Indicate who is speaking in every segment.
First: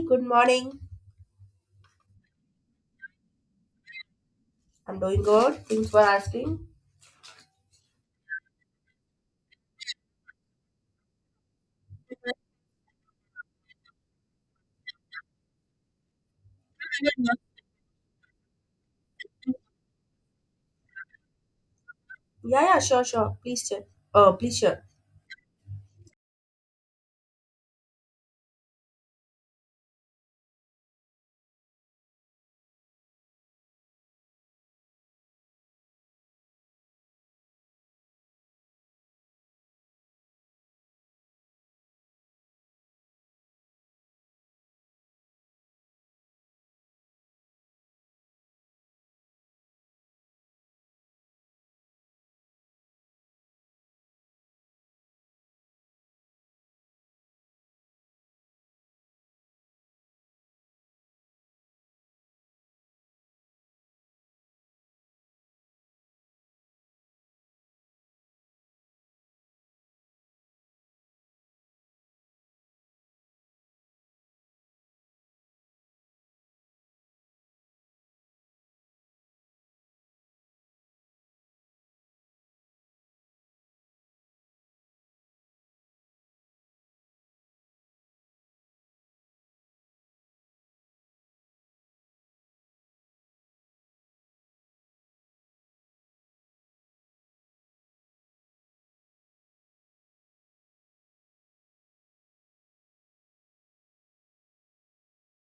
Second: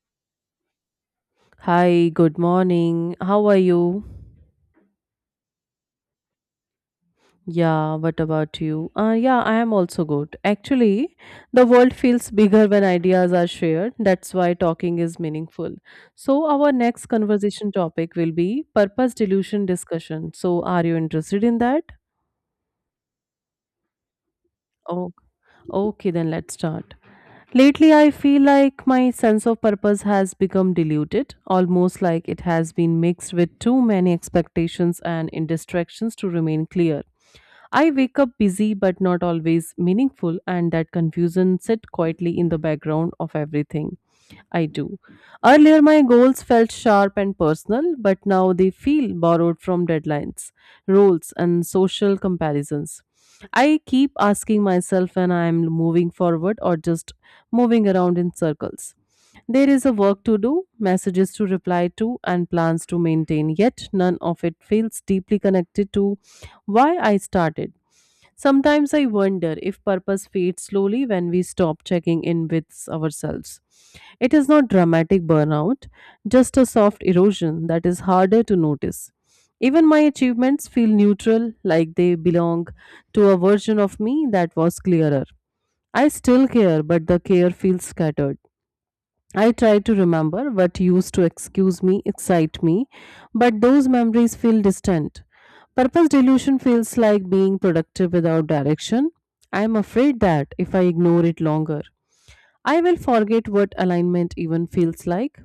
Speaker 1: Good morning.
Speaker 2: Hi, good morning. How are you?
Speaker 1: I'm doing good. Thanks for asking.
Speaker 2: Yeah, what about you? Yeah, I am also good. Actually, the world feels bigger when ideas are shared. That's why talking is meaningful. So, our next conversation topic will be purpose delusion discussion. So, are you interested in that?
Speaker 1: Yeah, yeah, sure, sure. Please share. Please share.
Speaker 2: Oh, okay, then let's start. Lately, I feel like my sense of purpose has become diluted, almost like it has been mixed with too many expectations and distractions to remain clear. I wake up busy but not always meaningful, and that confusion sits quietly in the background of everything I do. Earlier, my goals felt sharp and personal, but now they feel borrowed from deadlines, roles, and social comparisons. I keep asking myself when I am moving forward or just moving around in circles. There is a work to do, messages to reply to, and plans to maintain, yet none of it feels deeply connected to why I started. Sometimes I wonder if purpose fades slowly when we stop checking in with ourselves. It is not dramatic burnout, just a soft erosion that is harder to notice. Even my achievements feel neutral, like they belong to a version of me that was clearer. I still care, but the care feels scattered. I try to remember what used to excuse me, excite me, but those memories feel distant. Purpose delusion feels like being productive without direction. I am afraid that if I ignore it longer, I will forget what alignment even feels like.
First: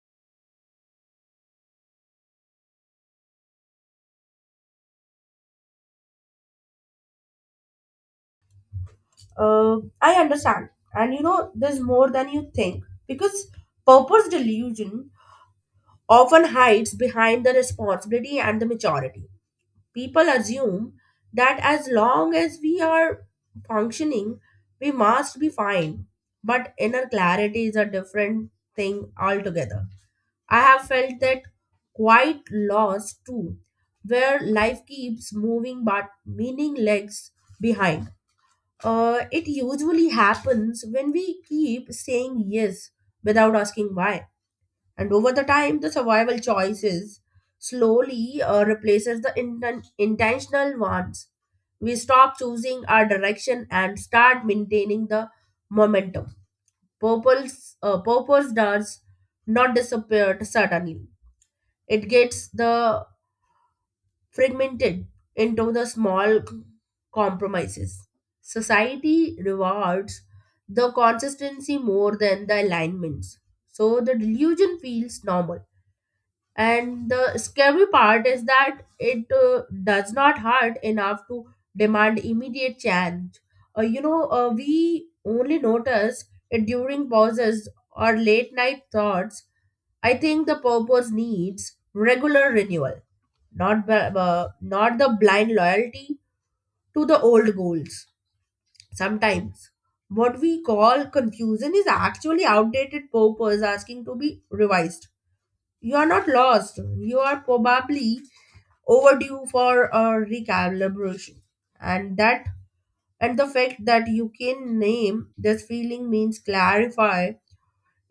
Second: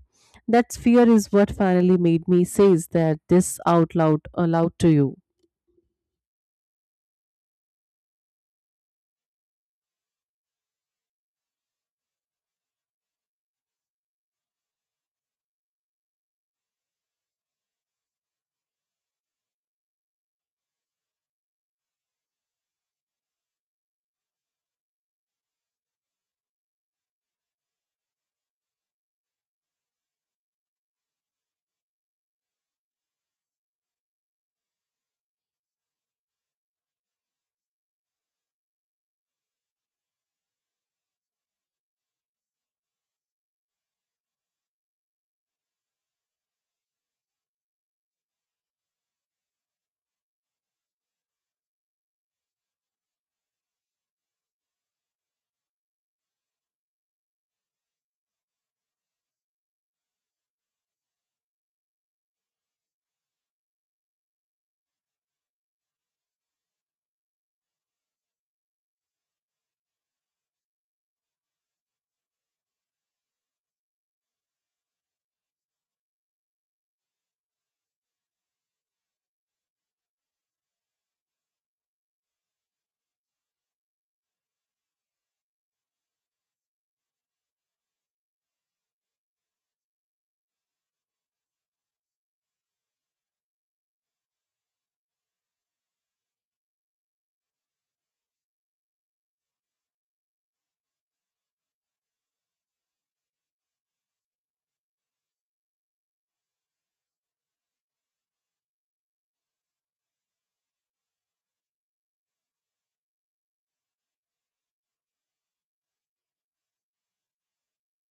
Speaker 2: That fear is what finally made me say that this out loud aloud to you.
Speaker 1: I understand. And you know, there's more than you think because purpose delusion often hides behind the responsibility and the maturity. People assume that as long as we are functioning, we must be fine. But inner clarity is a different thing altogether. I have felt that quite loss too, where life keeps moving but meaning lags behind. It usually happens when we keep saying yes without asking why, and over the time, the survival choices slowly replaces the intentional ones. We stop choosing our direction and start maintaining the momentum. Purpose does not disappear suddenly. It gets the fragmented into the small compromises. Society rewards the consistency more than the alignments, so the delusion feels normal, and the scary part is that it does not hurt enough to demand immediate change. We only notice it during pauses or late night thoughts. I think the purpose needs regular renewal, not the blind loyalty to the old goals. Sometimes what we call confusion is actually outdated purpose asking to be revised. You are not lost. You are probably overdue for a recalibration, and that and the fact that you can name this feeling means clarify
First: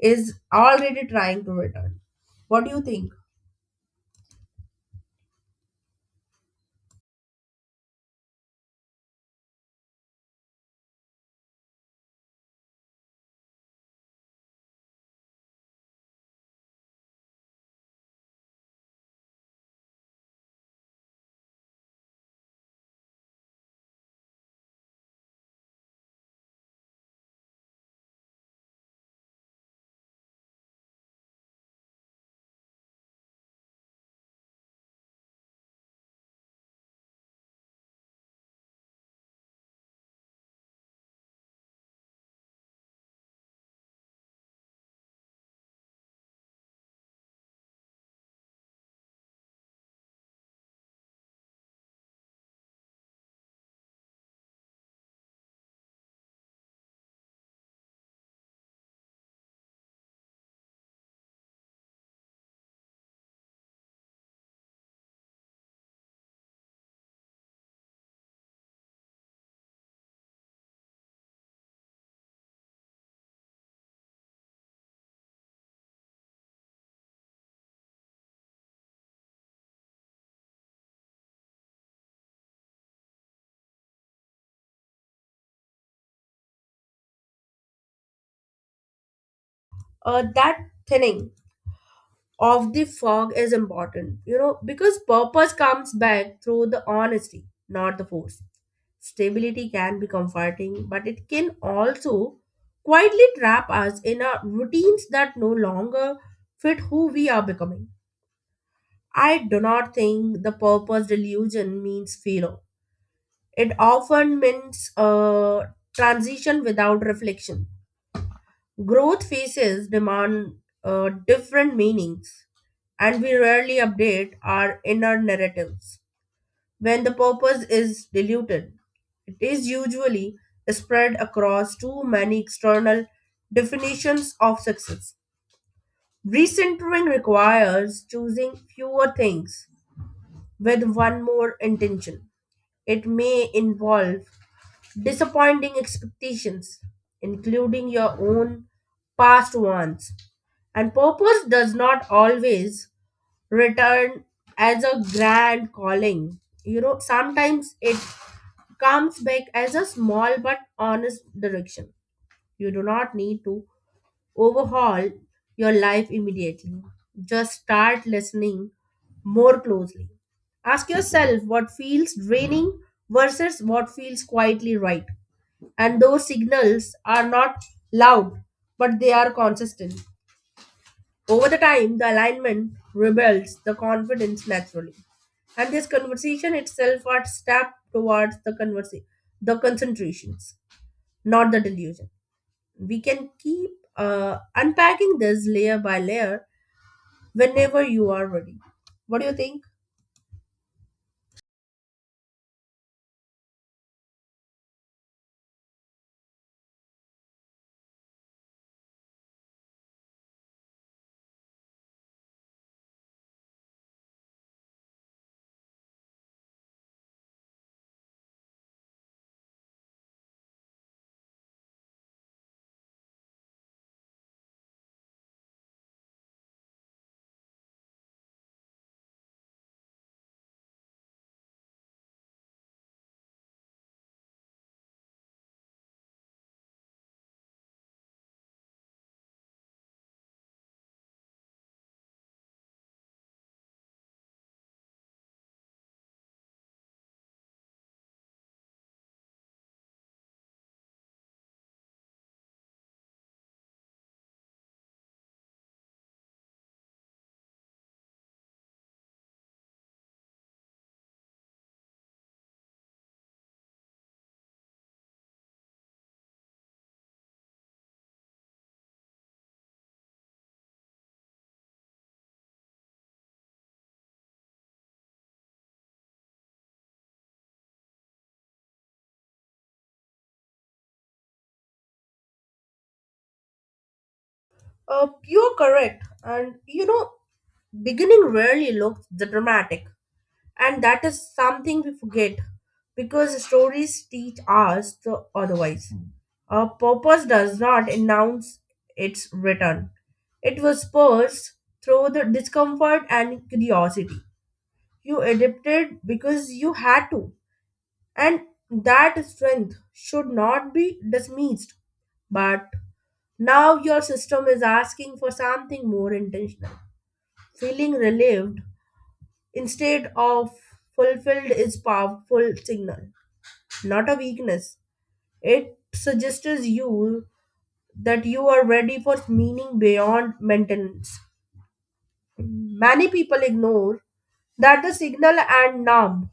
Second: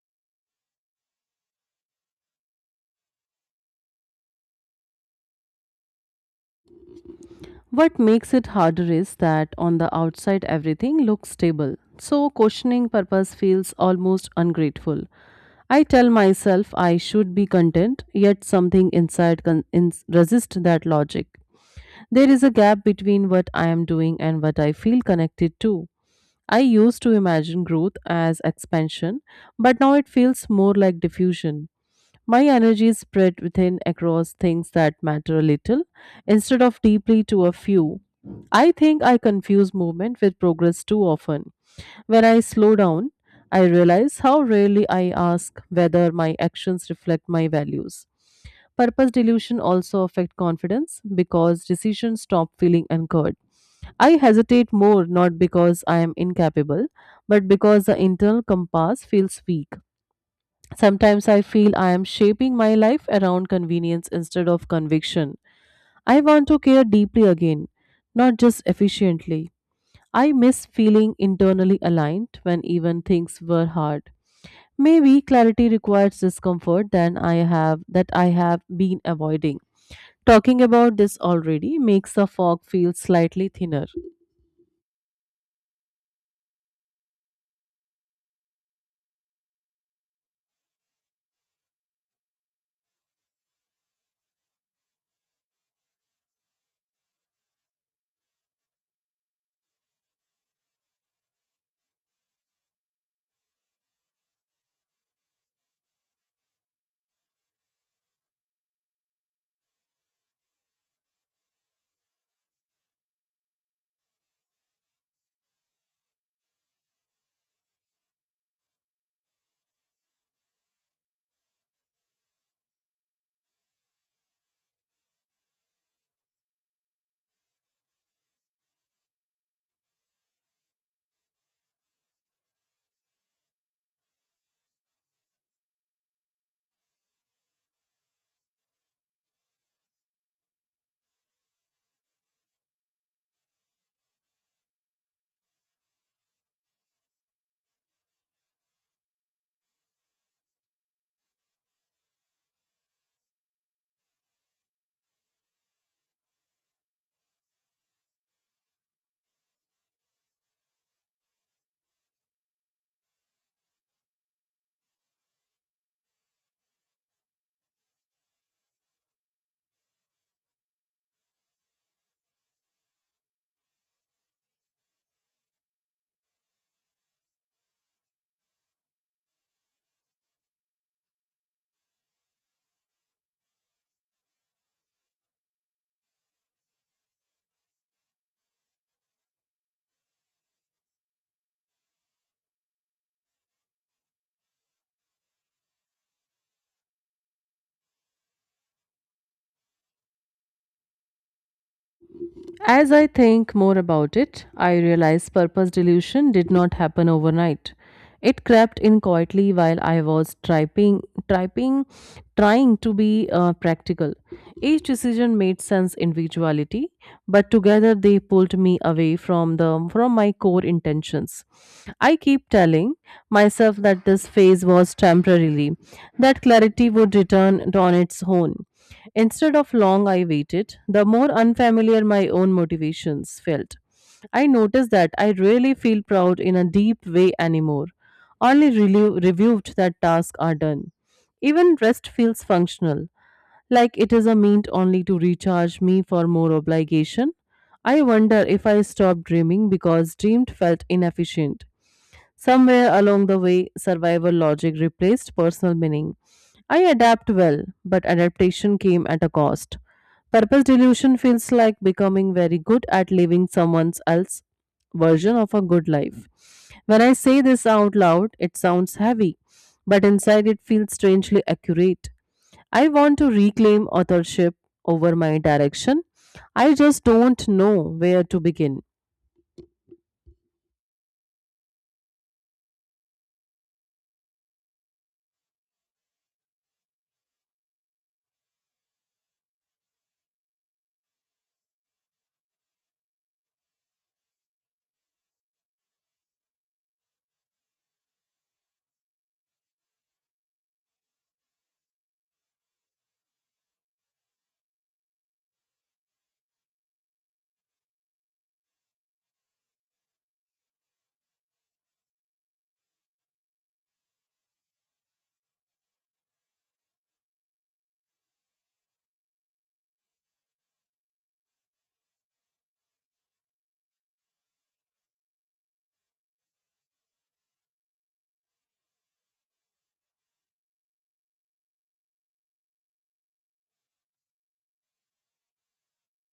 Speaker 1: is already trying to return. What do you think?
Speaker 2: What makes it harder is that on the outside everything looks stable, so questioning purpose feels almost ungrateful. I tell myself I should be content, yet something inside resists that logic. There is a gap between what I am doing and what I feel connected to. I used to imagine growth as expansion, but now it feels more like diffusion. My energy is spread within across things that matter a little instead of deeply to a few. I think I confuse movement with progress too often. When I slow down, I realize how rarely I ask whether my actions reflect my values. Purpose delusion also affect confidence because decisions stop feeling anchored. I hesitate more not because I am incapable, but because the internal compass feels weak. Sometimes I feel I am shaping my life around convenience instead of conviction. I want to care deeply again, not just efficiently. I miss feeling internally aligned when even things were hard. Maybe clarity requires discomfort than I have been avoiding. Talking about this already makes the fog feel slightly thinner.
Speaker 1: That thinning of the fog is important, you know, because purpose comes back through the honesty, not the force. Stability can be comforting, but it can also quietly trap us in our routines that no longer fit who we are becoming. I do not think the purpose delusion means failure. It often means transition without reflection. Growth phases demand different meanings, and we rarely update our inner narratives. When the purpose is diluted, it is usually spread across too many external definitions of success. Recentering requires choosing fewer things with one more intention. It may involve disappointing expectations, including your own past ones, and purpose does not always return as a grand calling. You know, sometimes it comes back as a small but honest direction. You do not need to overhaul your life immediately. Just start listening more closely. Ask yourself what feels draining versus what feels quietly right. And those signals are not loud, but they are consistent. Over the time, the alignment rebuilds the confidence naturally. And this conversation itself are step towards the the concentrations, not the delusion. We can keep unpacking this layer by layer whenever you are ready. What do you think?
Speaker 2: As I think more about it, I realize purpose dilution did not happen overnight. It crept in quietly while I was trying, trying to be practical. Each decision made sense individuality, but together they pulled me away from the from my core intentions. I keep telling myself that this phase was temporarily, that clarity would return on its own. Instead of long, I waited, the more unfamiliar my own motivations felt. I noticed that I really feel proud in a deep way anymore. Only relieved that tasks are done. Even rest feels functional, like it is a means only to recharge me for more obligation. I wonder if I stopped dreaming because dreamed felt inefficient. Somewhere along the way, survival logic replaced personal meaning. I adapt well, but adaptation came at a cost. Purpose delusion feels like becoming very good at living someone else's version of a good life. When I say this out loud, it sounds heavy, but inside it feels strangely accurate. I want to reclaim authorship over my direction. I just don't know where to begin.
Speaker 1: You're correct. And you know, beginning rarely looks dramatic. And that is something we forget because stories teach us the otherwise. A purpose does not announce its return. It was purged through the discomfort and curiosity. You adapted because you had to. And that strength should not be dismissed. But now your system is asking for something more intentional. Feeling relieved instead of fulfilled is powerful signal, not a weakness. It suggests you are ready for meaning beyond maintenance. Many people ignore that the signal and numb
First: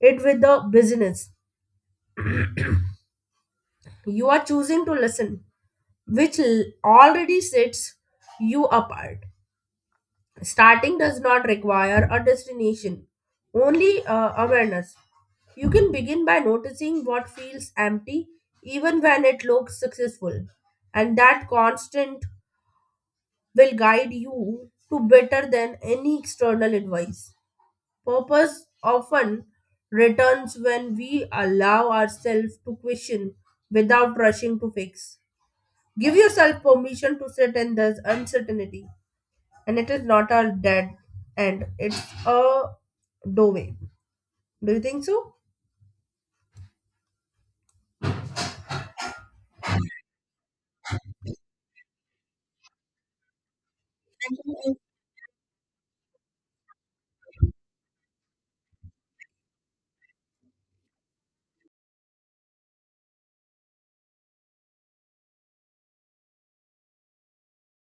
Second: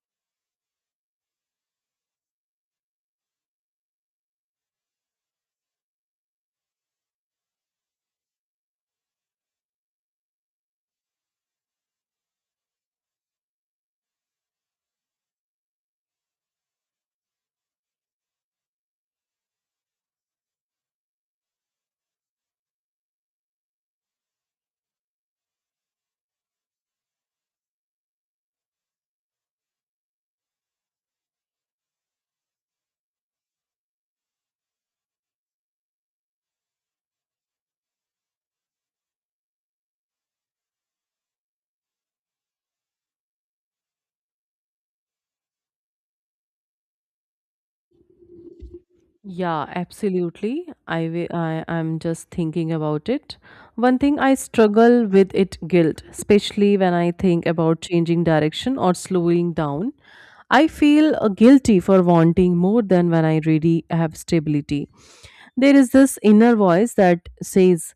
Speaker 1: it with the business. You are choosing to listen, already sets you apart. Starting does not require a destination, only awareness. You can begin by noticing what feels empty even when it looks successful, and that constant will guide you to better than any external advice. Purpose often returns when we allow ourselves to question without rushing to fix. Give yourself permission to sit in this uncertainty, and it is not a dead end, it's a doorway. Do you think so?
Speaker 2: Yeah, absolutely. I, wi- I I'm just thinking about it. One thing I struggle with it guilt, especially when I think about changing direction or slowing down. I feel guilty for wanting more than when I really have stability. There is this inner voice that says,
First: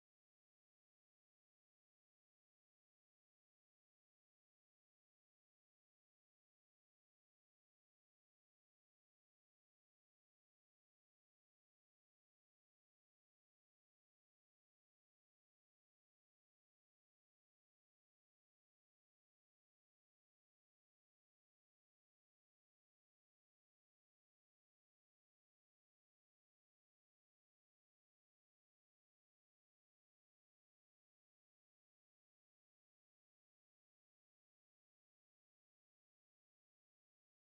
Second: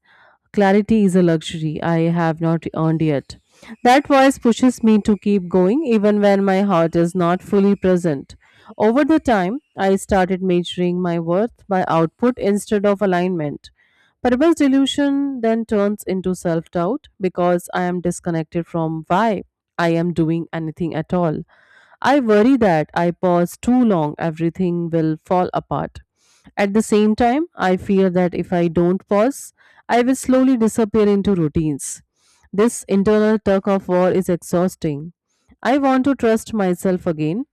Speaker 2: clarity is a luxury I have not earned yet. That voice pushes me to keep going even when my heart is not fully present. Over the time, I started measuring my worth by output instead of alignment. Purpose delusion then turns into self doubt because I am disconnected from why I am doing anything at all. I worry that I pause too long, everything will fall apart. At the same time, I fear that if I don't pause, I will slowly disappear into routines. This internal tug of war is exhausting. I want to trust myself again.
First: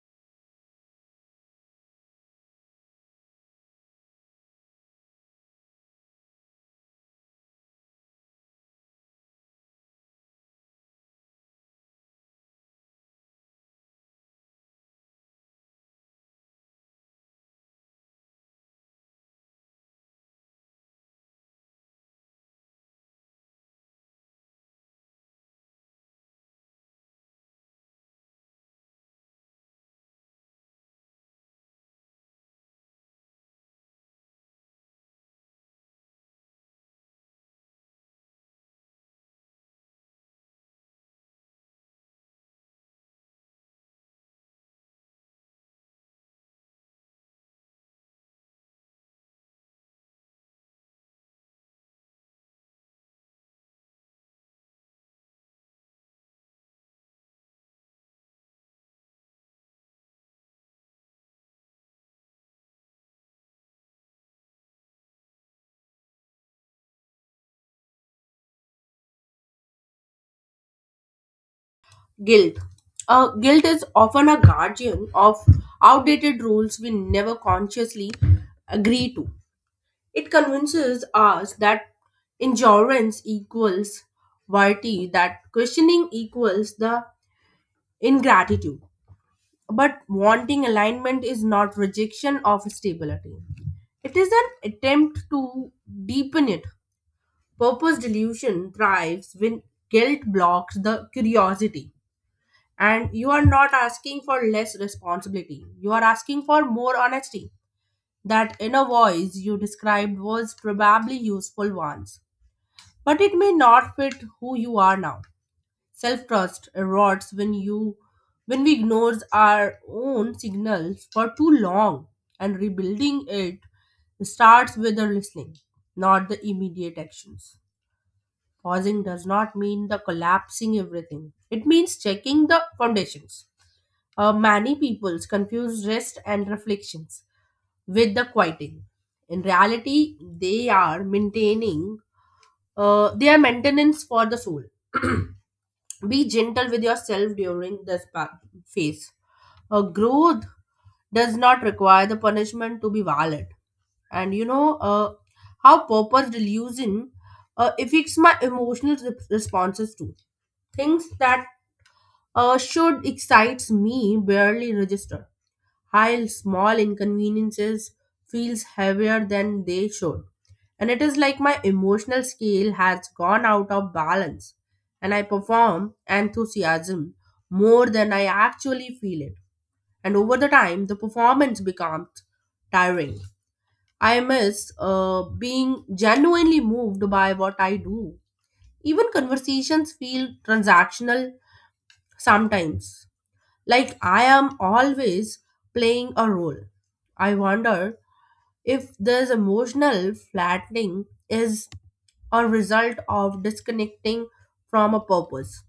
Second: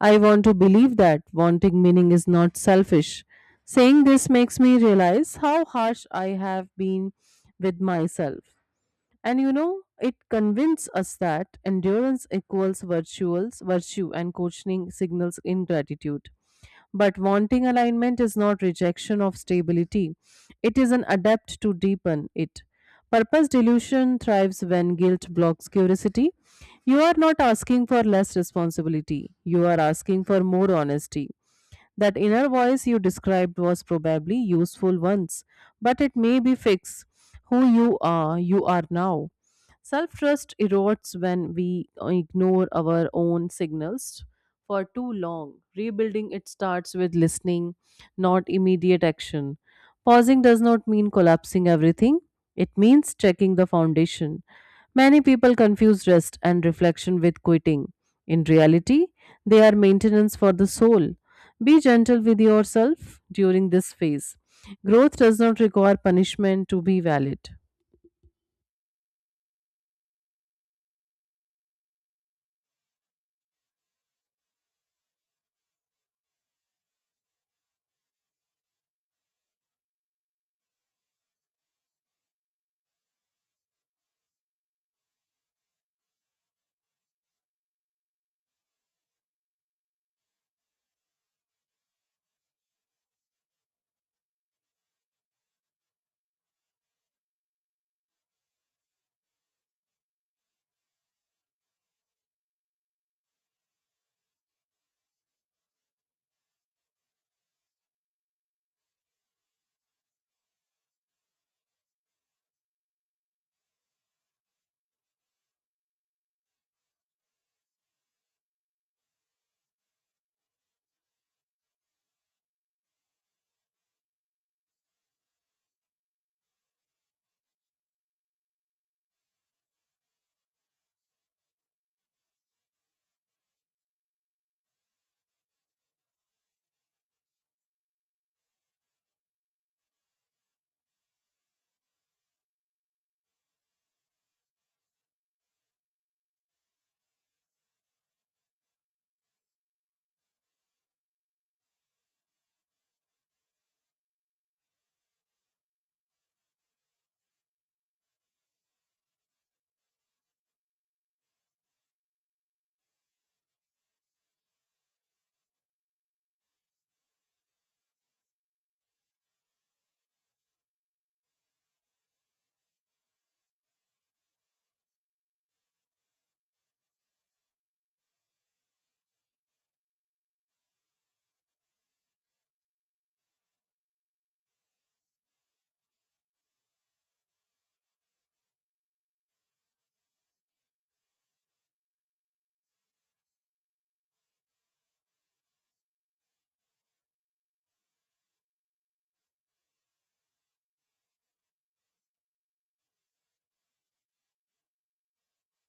Speaker 2: I want to believe that wanting meaning is not selfish. Saying this makes me realize how harsh I have been with myself. And you know, it convinces us that endurance equals virtue, and coaching signals ingratitude. But wanting alignment is not rejection of stability, it is an adapt to deepen it. Purpose delusion thrives when guilt blocks curiosity. You are not asking for less responsibility, you are asking for more honesty. That inner voice you described was probably useful once, but it may be fixed. Who you are now. Self trust erodes when we ignore our own signals for too long. Rebuilding it starts with listening, not immediate action. Pausing does not mean collapsing everything, it means checking the foundation. Many people confuse rest and reflection with quitting. In reality, they are maintenance for the soul. Be gentle with yourself during this phase. Growth does not require punishment to be valid.
Speaker 1: Guilt. Guilt is often a guardian of outdated rules we never consciously agree to. It convinces us that endurance equals virtue, that questioning equals the ingratitude. But wanting alignment is not rejection of stability. It is an attempt to deepen it. Purpose delusion thrives when guilt blocks the curiosity. And you are not asking for less responsibility, you are asking for more honesty. That inner voice you described was probably useful once, but it may not fit who you are now. Self trust erodes when you when we ignore our own signals for too long, and rebuilding it starts with the listening, not the immediate actions. Pausing does not mean the collapsing everything. It means checking the foundations. Many people confuse rest and reflections with the quieting. In reality, they are maintaining. They are maintenance for the soul. Be gentle with yourself during this phase. Growth does not require the punishment to be valid. And you know, how purpose delusion affects my emotional responses to things that should excites me barely register, while small inconveniences feels heavier than they should, and it is like my emotional scale has gone out of balance, and I perform enthusiasm more than I actually feel it, and over the time the performance becomes tiring. I miss being genuinely moved by what I do. Even conversations feel transactional sometimes, like I am always playing a role. I wonder if this emotional flattening is a result of disconnecting from a purpose.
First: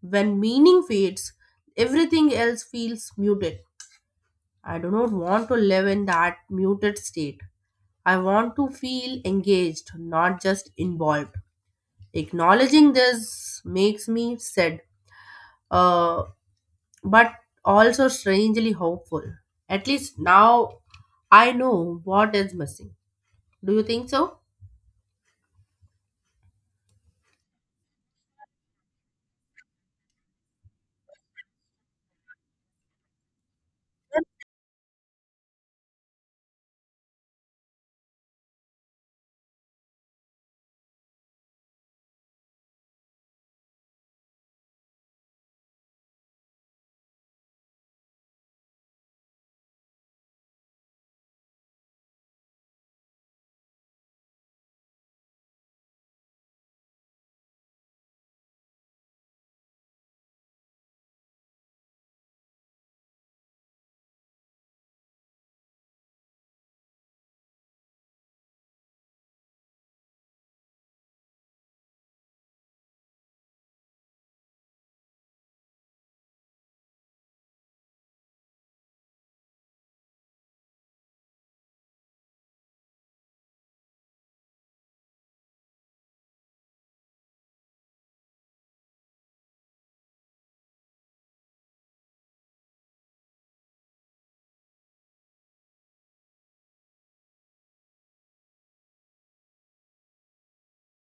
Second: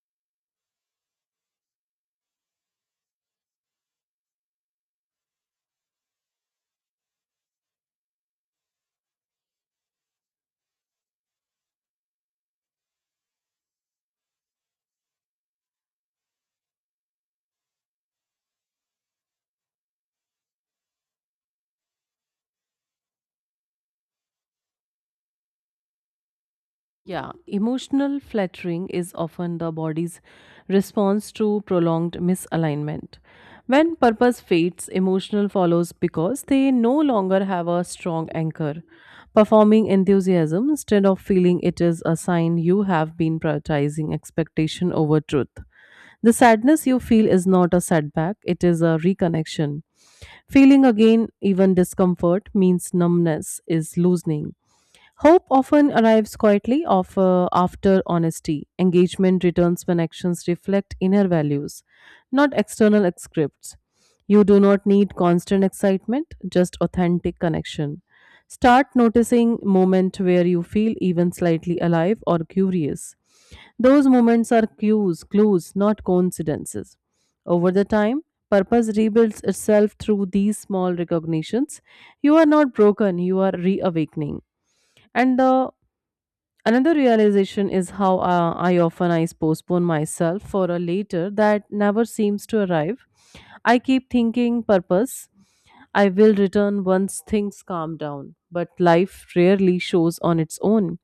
Speaker 1: When meaning fades, everything else feels muted. I do not want to live in that muted state. I want to feel engaged, not just involved. Acknowledging this makes me sad. Uh, but also strangely hopeful. At least now I know what is missing. Do you think so?
Speaker 2: Yeah, emotional flattering is often the body's response to prolonged misalignment. When purpose fades, emotional follows because they no longer have a strong anchor. Performing enthusiasm instead of feeling it is a sign you have been prioritizing expectation over truth. The sadness you feel is not a setback, it is a reconnection. Feeling again, even discomfort, means numbness is loosening. Hope often arrives quietly after honesty. Engagement returns when actions reflect inner values, not external scripts. You do not need constant excitement, just authentic connection. Start noticing moments where you feel even slightly alive or curious. Those moments are clues, not coincidences. Over the time, purpose rebuilds itself through these small recognitions. You are not broken, you are reawakening. And the another realization is how I postpone myself for a later that never seems to arrive. I keep thinking purpose. I will return once things calm down, but life rarely shows on its own.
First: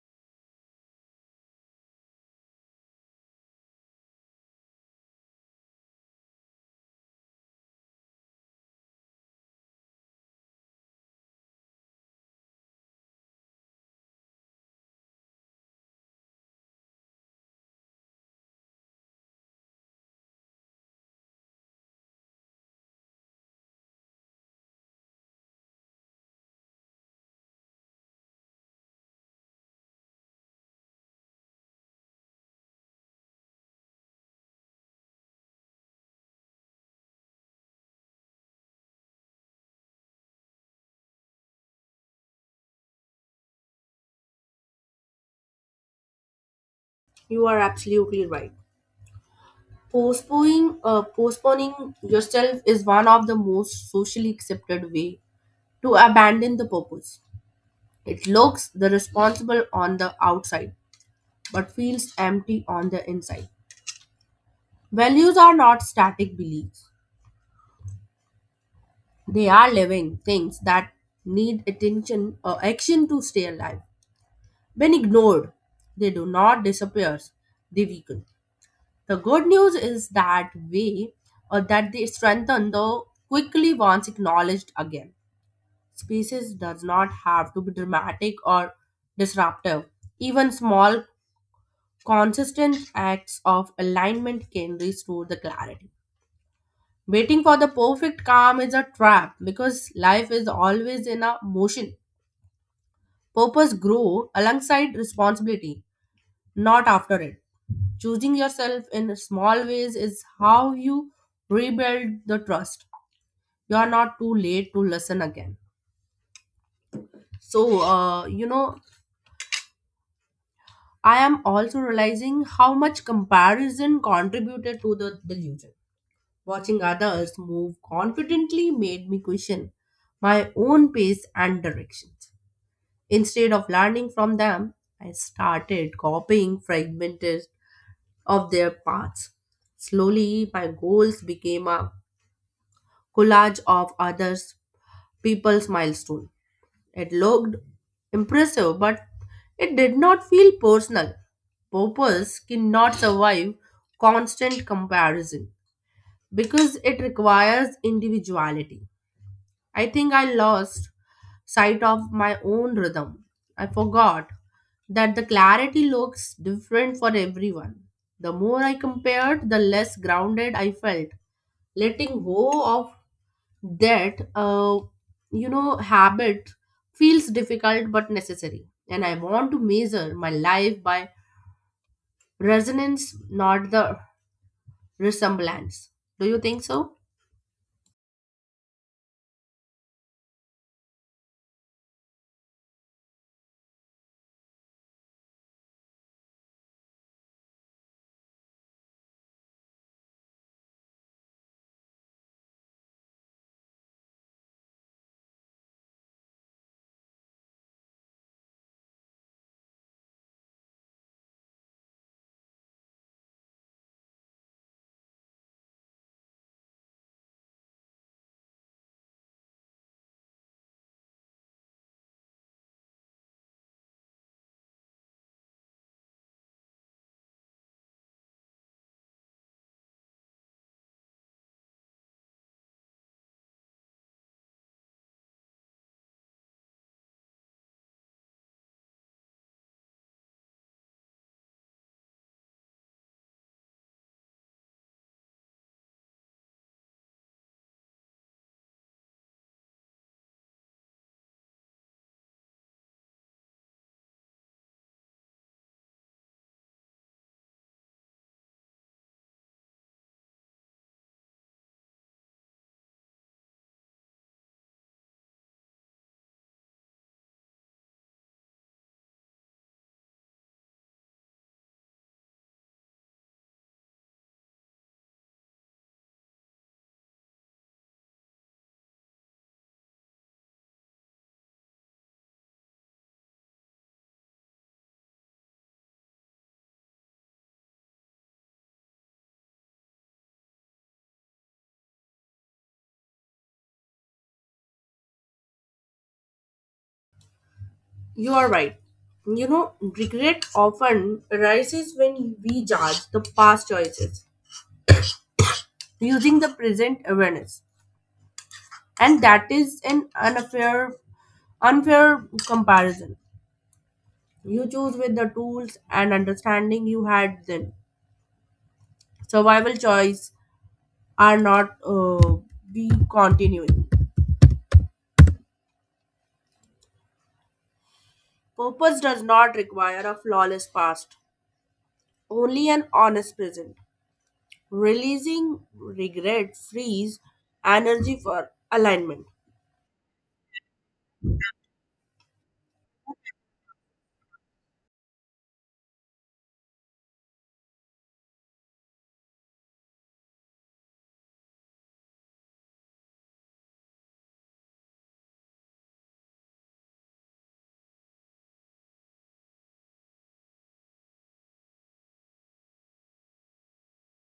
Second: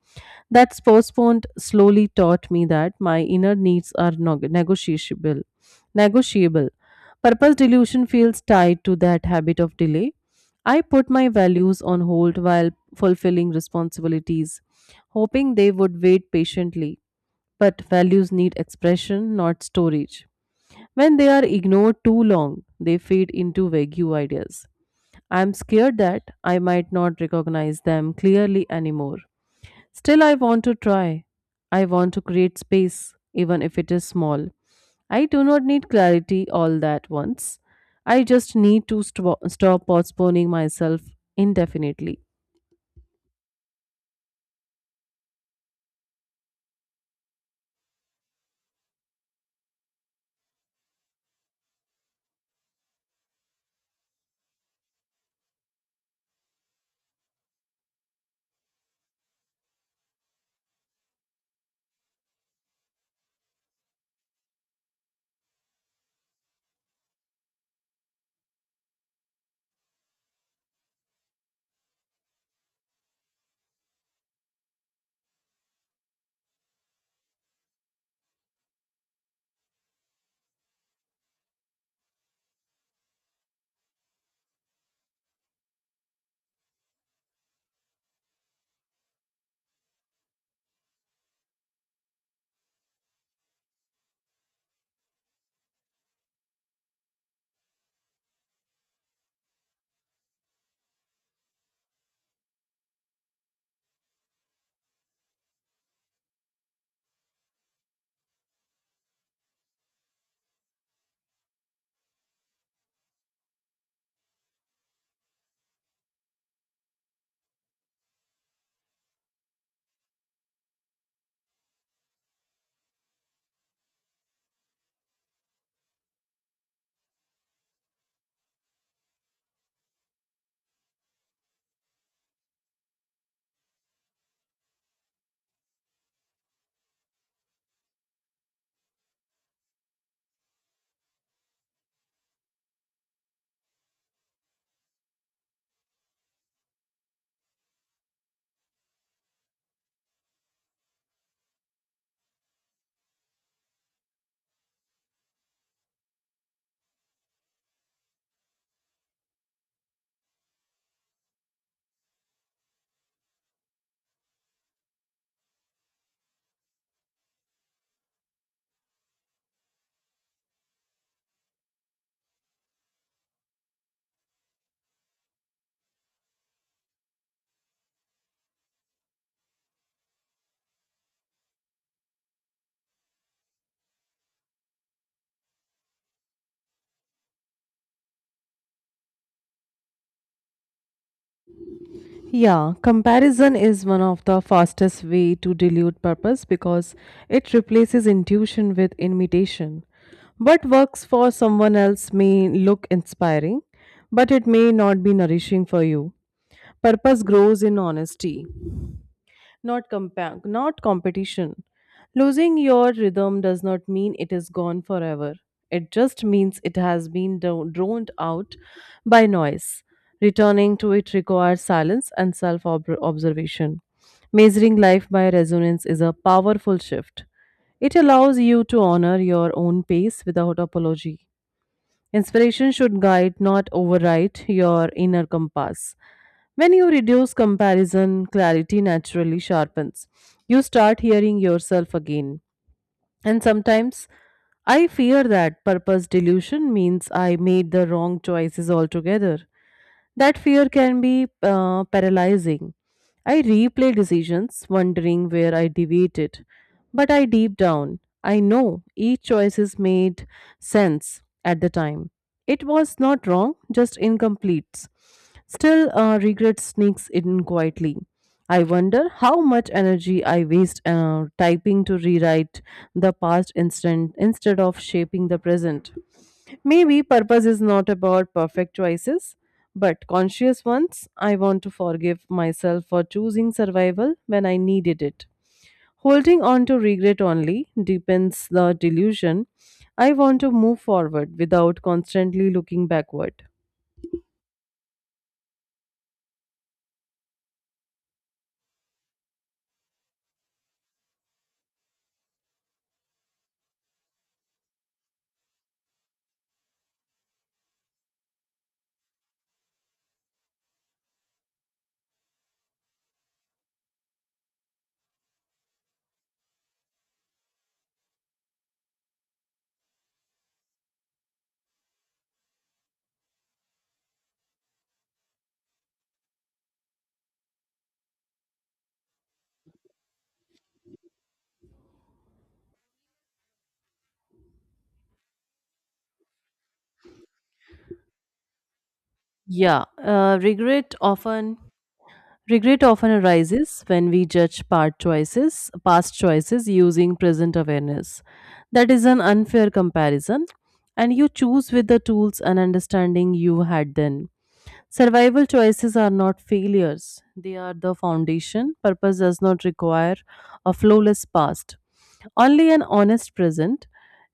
Speaker 2: That's postponed slowly taught me that my inner needs are negotiable. Negotiable. Purpose delusion feels tied to that habit of delay. I put my values on hold while fulfilling responsibilities, hoping they would wait patiently. But values need expression, not storage. When they are ignored too long, they fade into vague ideas. I'm scared that I might not recognize them clearly anymore. Still, I want to try. I want to create space, even if it is small. I do not need clarity all that once. I just need to stop postponing myself indefinitely.
Speaker 1: You are absolutely right. Postponing yourself is one of the most socially accepted way to abandon the purpose. It looks the responsible on the outside, but feels empty on the inside. Values are not static beliefs; they are living things that need attention or action to stay alive. When ignored, they do not disappear, they weaken. The good news is that way or that they strengthen though quickly once acknowledged again. Species does not have to be dramatic or disruptive. Even small consistent acts of alignment can restore the clarity. Waiting for the perfect calm is a trap because life is always in a motion. Purpose grow alongside responsibility, not after it. Choosing yourself in small ways is how you rebuild the trust. You are not too late to listen again. So, I am also realizing how much comparison contributed to the delusion. Watching others move confidently made me question my own pace and directions. Instead of learning from them, I started copying fragmented of their paths. Slowly, my goals became a collage of others' people's milestone. It looked impressive, but it did not feel personal. Purpose cannot survive constant comparison because it requires individuality. I think I lost sight of my own rhythm. I forgot that the clarity looks different for everyone. The more I compared, the less grounded I felt. Letting go of that habit feels difficult but necessary. And I want to measure my life by resonance, not the resemblance. Do you think so?
Speaker 2: Yeah, comparison is one of the fastest way to dilute purpose because it replaces intuition with imitation. What works for someone else may look inspiring, but it may not be nourishing for you. Purpose grows in honesty, not competition. Losing your rhythm does not mean it is gone forever. It just means it has been droned out by noise. Returning to it requires silence and self observation. Measuring life by resonance is a powerful shift. It allows you to honor your own pace without apology. Inspiration should guide, not override, your inner compass. When you reduce comparison, clarity naturally sharpens. You start hearing yourself again. And sometimes I fear that purpose delusion means I made the wrong choices altogether. That fear can be paralyzing. I replay decisions, wondering where I deviated. But I deep down, I know each choice is made sense at the time. It was not wrong, just incomplete. Still, regret sneaks in quietly. I wonder how much energy I waste typing to rewrite the past instant instead of shaping the present. Maybe purpose is not about perfect choices, but conscious ones. I want to forgive myself for choosing survival when I needed it. Holding on to regret only deepens the delusion. I want to move forward without constantly looking backward.
Speaker 1: You are right. You know, regret often arises when we judge the past choices using the present awareness. And that is unfair comparison. You choose with the tools and understanding you had then. Survival choice are not be continuing. Purpose does not require a flawless past, only an honest present. Releasing regret frees energy for alignment.
Speaker 2: Yeah, uh, regret often Regret often arises when we judge past choices using present awareness. That is an unfair comparison, and you choose with the tools and understanding you had then. Survival choices are not failures, they are the foundation. Purpose does not require a flawless past, only an honest present.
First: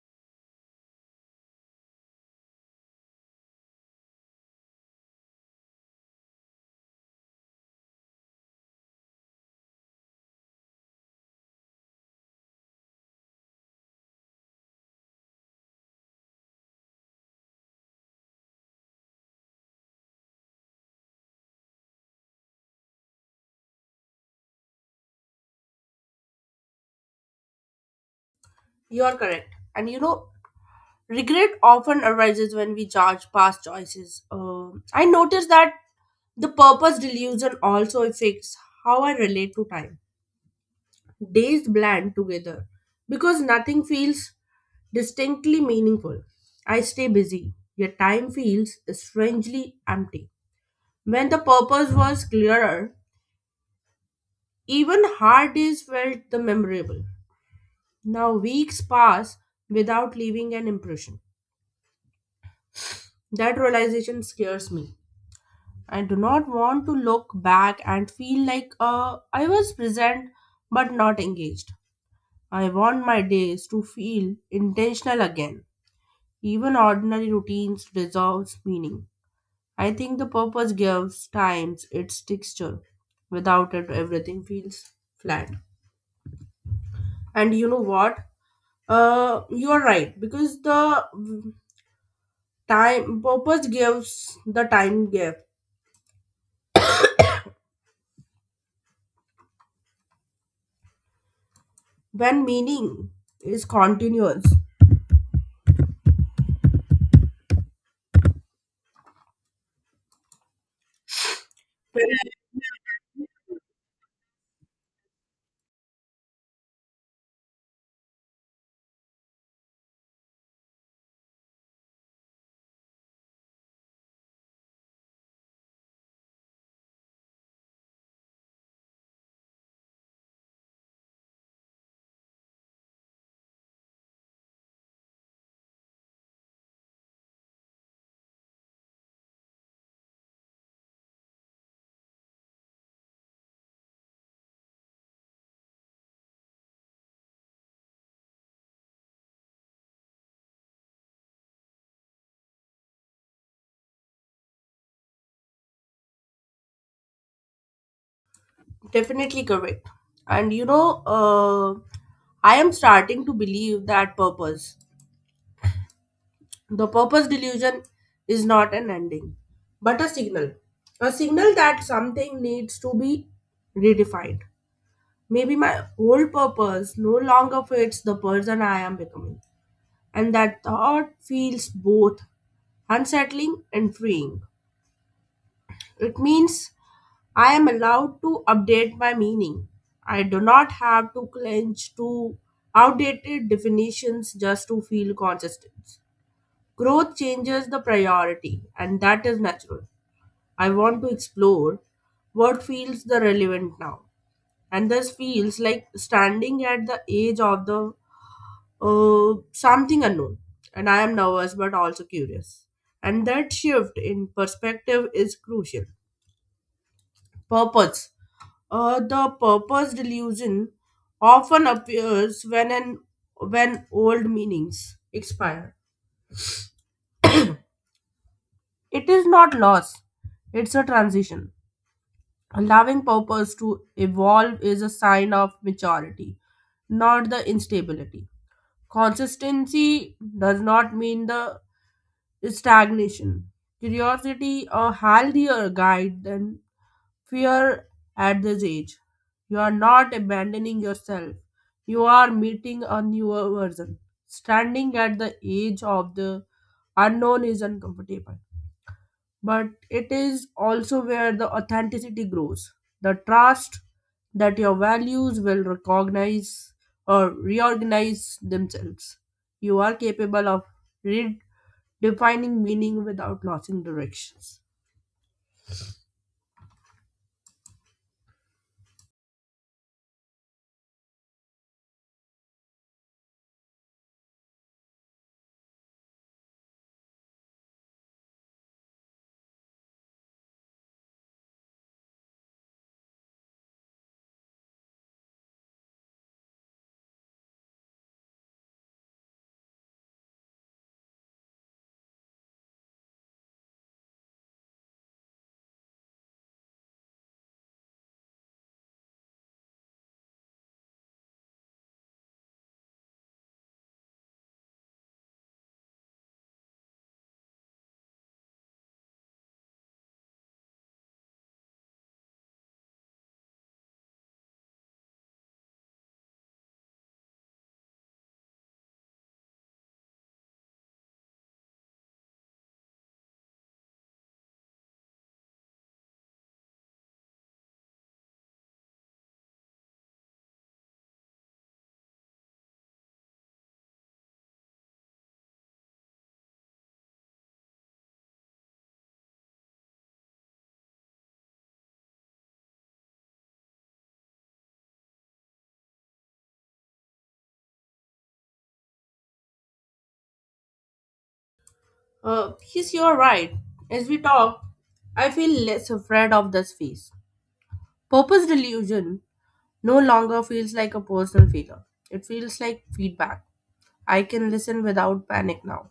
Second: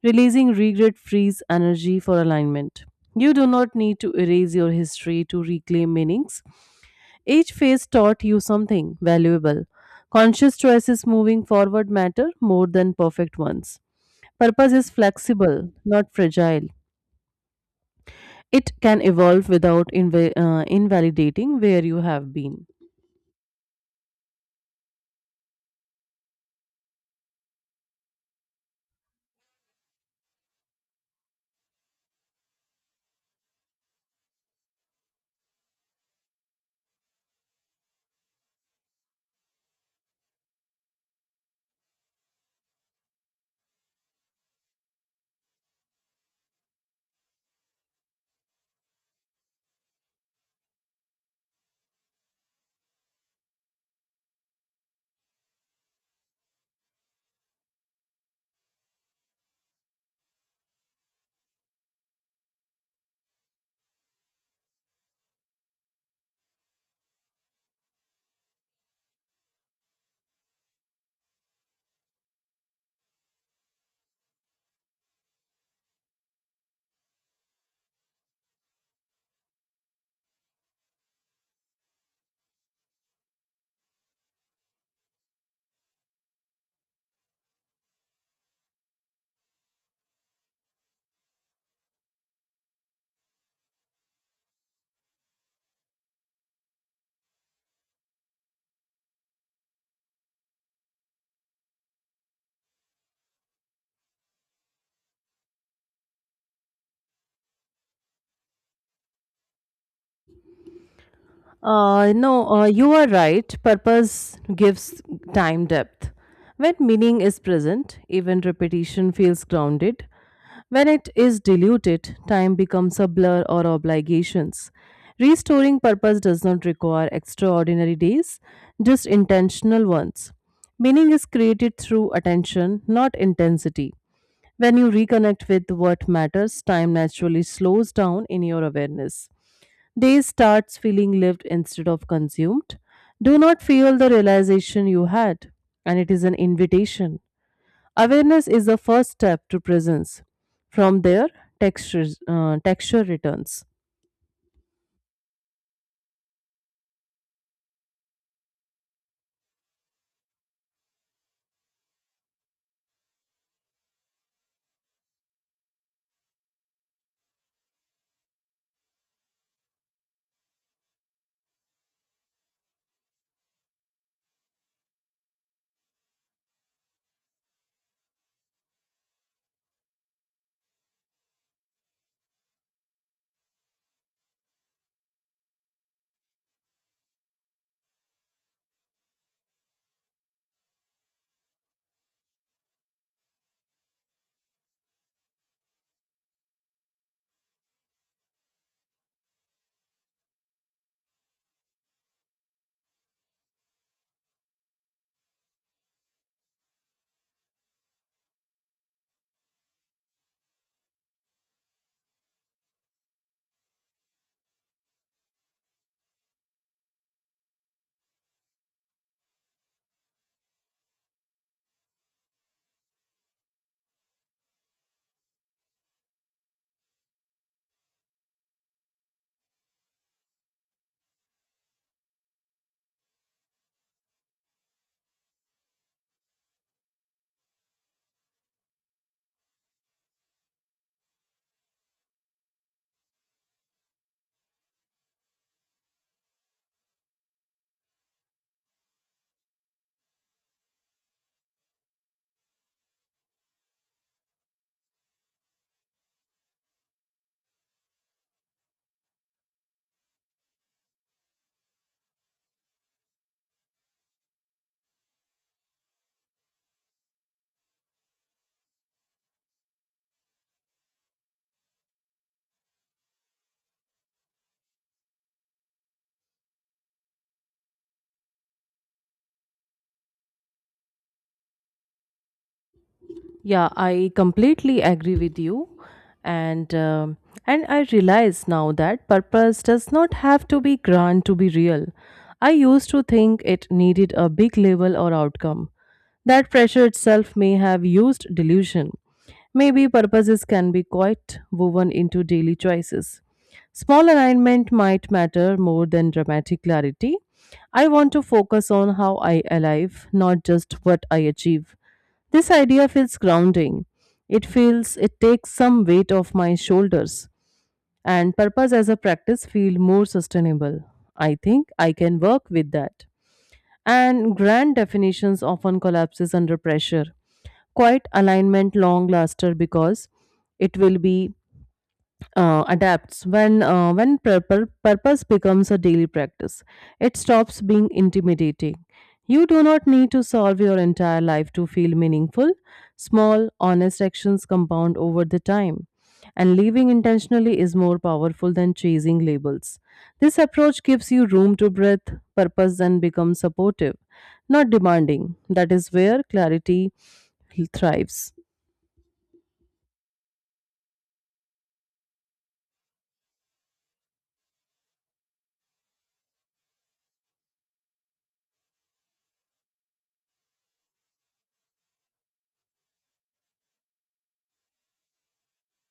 Speaker 2: Releasing regret frees energy for alignment. You do not need to erase your history to reclaim meanings. Each phase taught you something valuable. Conscious choices moving forward matter more than perfect ones. Purpose is flexible, not fragile. It can evolve without invalidating where you have been.
Speaker 1: You're correct. And you know, regret often arises when we judge past choices. I noticed that the purpose delusion also affects how I relate to time. Days blend together because nothing feels distinctly meaningful. I stay busy, yet time feels strangely empty. When the purpose was clearer, even hard days felt the memorable. Now weeks pass without leaving an impression. That realization scares me. I do not want to look back and feel like I was present but not engaged. I want my days to feel intentional again. Even ordinary routines dissolves meaning. I think the purpose gives times its texture. Without it, everything feels flat. And you know what? You are right because the time purpose gives the time gap when meaning is continuous. Well,
Speaker 2: No, you are right. Purpose gives time depth. When meaning is present, even repetition feels grounded. When it is diluted, time becomes a blur or obligations. Restoring purpose does not require extraordinary days, just intentional ones. Meaning is created through attention, not intensity. When you reconnect with what matters, time naturally slows down in your awareness. Day starts feeling lived instead of consumed. Do not feel the realization you had, and it is an invitation. Awareness is the first step to presence. From there, texture returns.
Speaker 1: definitely correct. And you know, I am starting to believe that the purpose delusion is not an ending, but a signal. A signal that something needs to be redefined. Maybe my old purpose no longer fits the person I am becoming. And that thought feels both unsettling and freeing. It means I am allowed to update my meaning. I do not have to cling to outdated definitions just to feel consistent. Growth changes the priority, and that is natural. I want to explore what feels the relevant now. And this feels like standing at the edge of the something unknown. And I am nervous but also curious. And that shift in perspective is crucial. Purpose the purpose delusion often appears when old meanings expire. It is not loss; it's a transition. Allowing purpose to evolve is a sign of maturity, not the instability. Consistency does not mean the stagnation. Curiosity, a healthier guide than fear at this age. You are not abandoning yourself. You are meeting a newer version. Standing at the edge of the unknown is uncomfortable, but it is also where the authenticity grows. The trust that your values will recognize or reorganize themselves. You are capable of redefining meaning without losing directions.
Speaker 2: Yeah, I completely agree with you, and um and I realize now that purpose does not have to be grand to be real. I used to think it needed a big label or outcome. That pressure itself may have used delusion. Maybe purposes can be quite woven into daily choices. Small alignment might matter more than dramatic clarity. I want to focus on how I alive, not just what I achieve. This idea feels grounding. It feels it takes some weight off my shoulders and purpose as a practice feel more sustainable. I think I can work with that. And grand definitions often collapses under pressure, quite alignment long laster because it will be adapts when purpose becomes a daily practice. It stops being intimidating. You do not need to solve your entire life to feel meaningful. Small honest actions compound over the time, and living intentionally is more powerful than chasing labels. This approach gives you room to breathe. Purpose and become supportive, not demanding. That is where clarity thrives.
Speaker 1: Yes, you're right. As we talk, I feel less afraid of this phase. Purpose delusion no longer feels like a personal failure. It feels like feedback. I can listen without panic now.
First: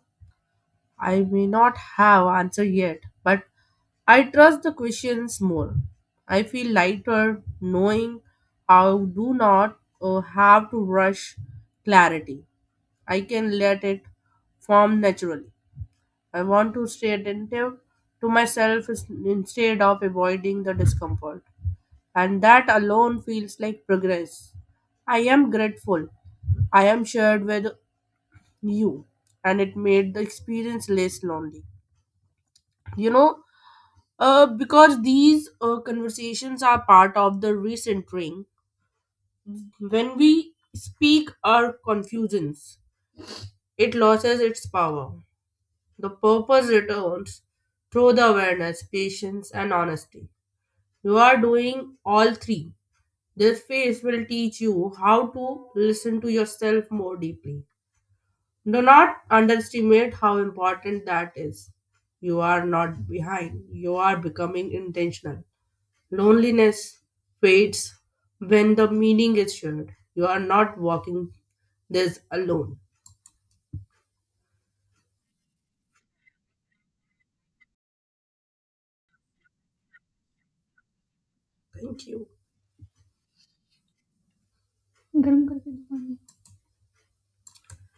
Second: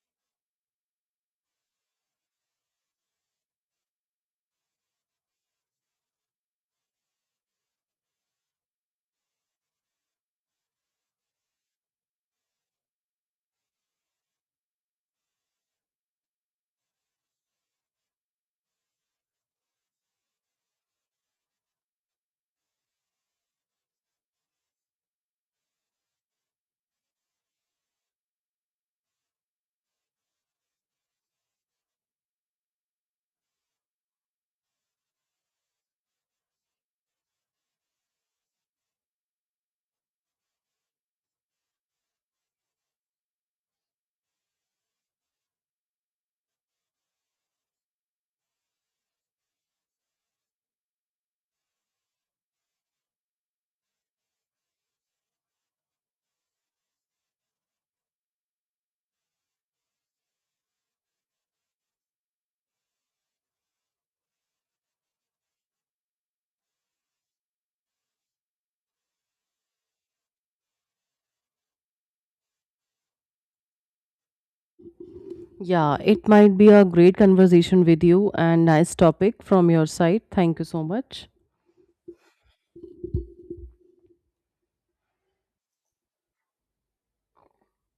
Speaker 1: I may not have answer yet, but I trust the questions more. I feel lighter knowing I do not have to rush clarity. I can let it form naturally. I want to stay attentive to instead of avoiding the discomfort. And that alone feels like progress. I am grateful. I am shared with you, and it made the experience less lonely. You know, because these conversations are part of the recentering. When we speak our confusions, it loses its power. The purpose returns through the awareness, patience, and honesty. You are doing all three. This phase will teach you how to listen to yourself more deeply. Do not underestimate how important that is. You are not behind, you are becoming intentional. Loneliness fades when the meaning is shared. You are not walking this alone.
Speaker 2: Yeah, it might be a great conversation with you and nice topic from your side. Thank you so much.
Speaker 1: Thank you. गर्म करके दुकान में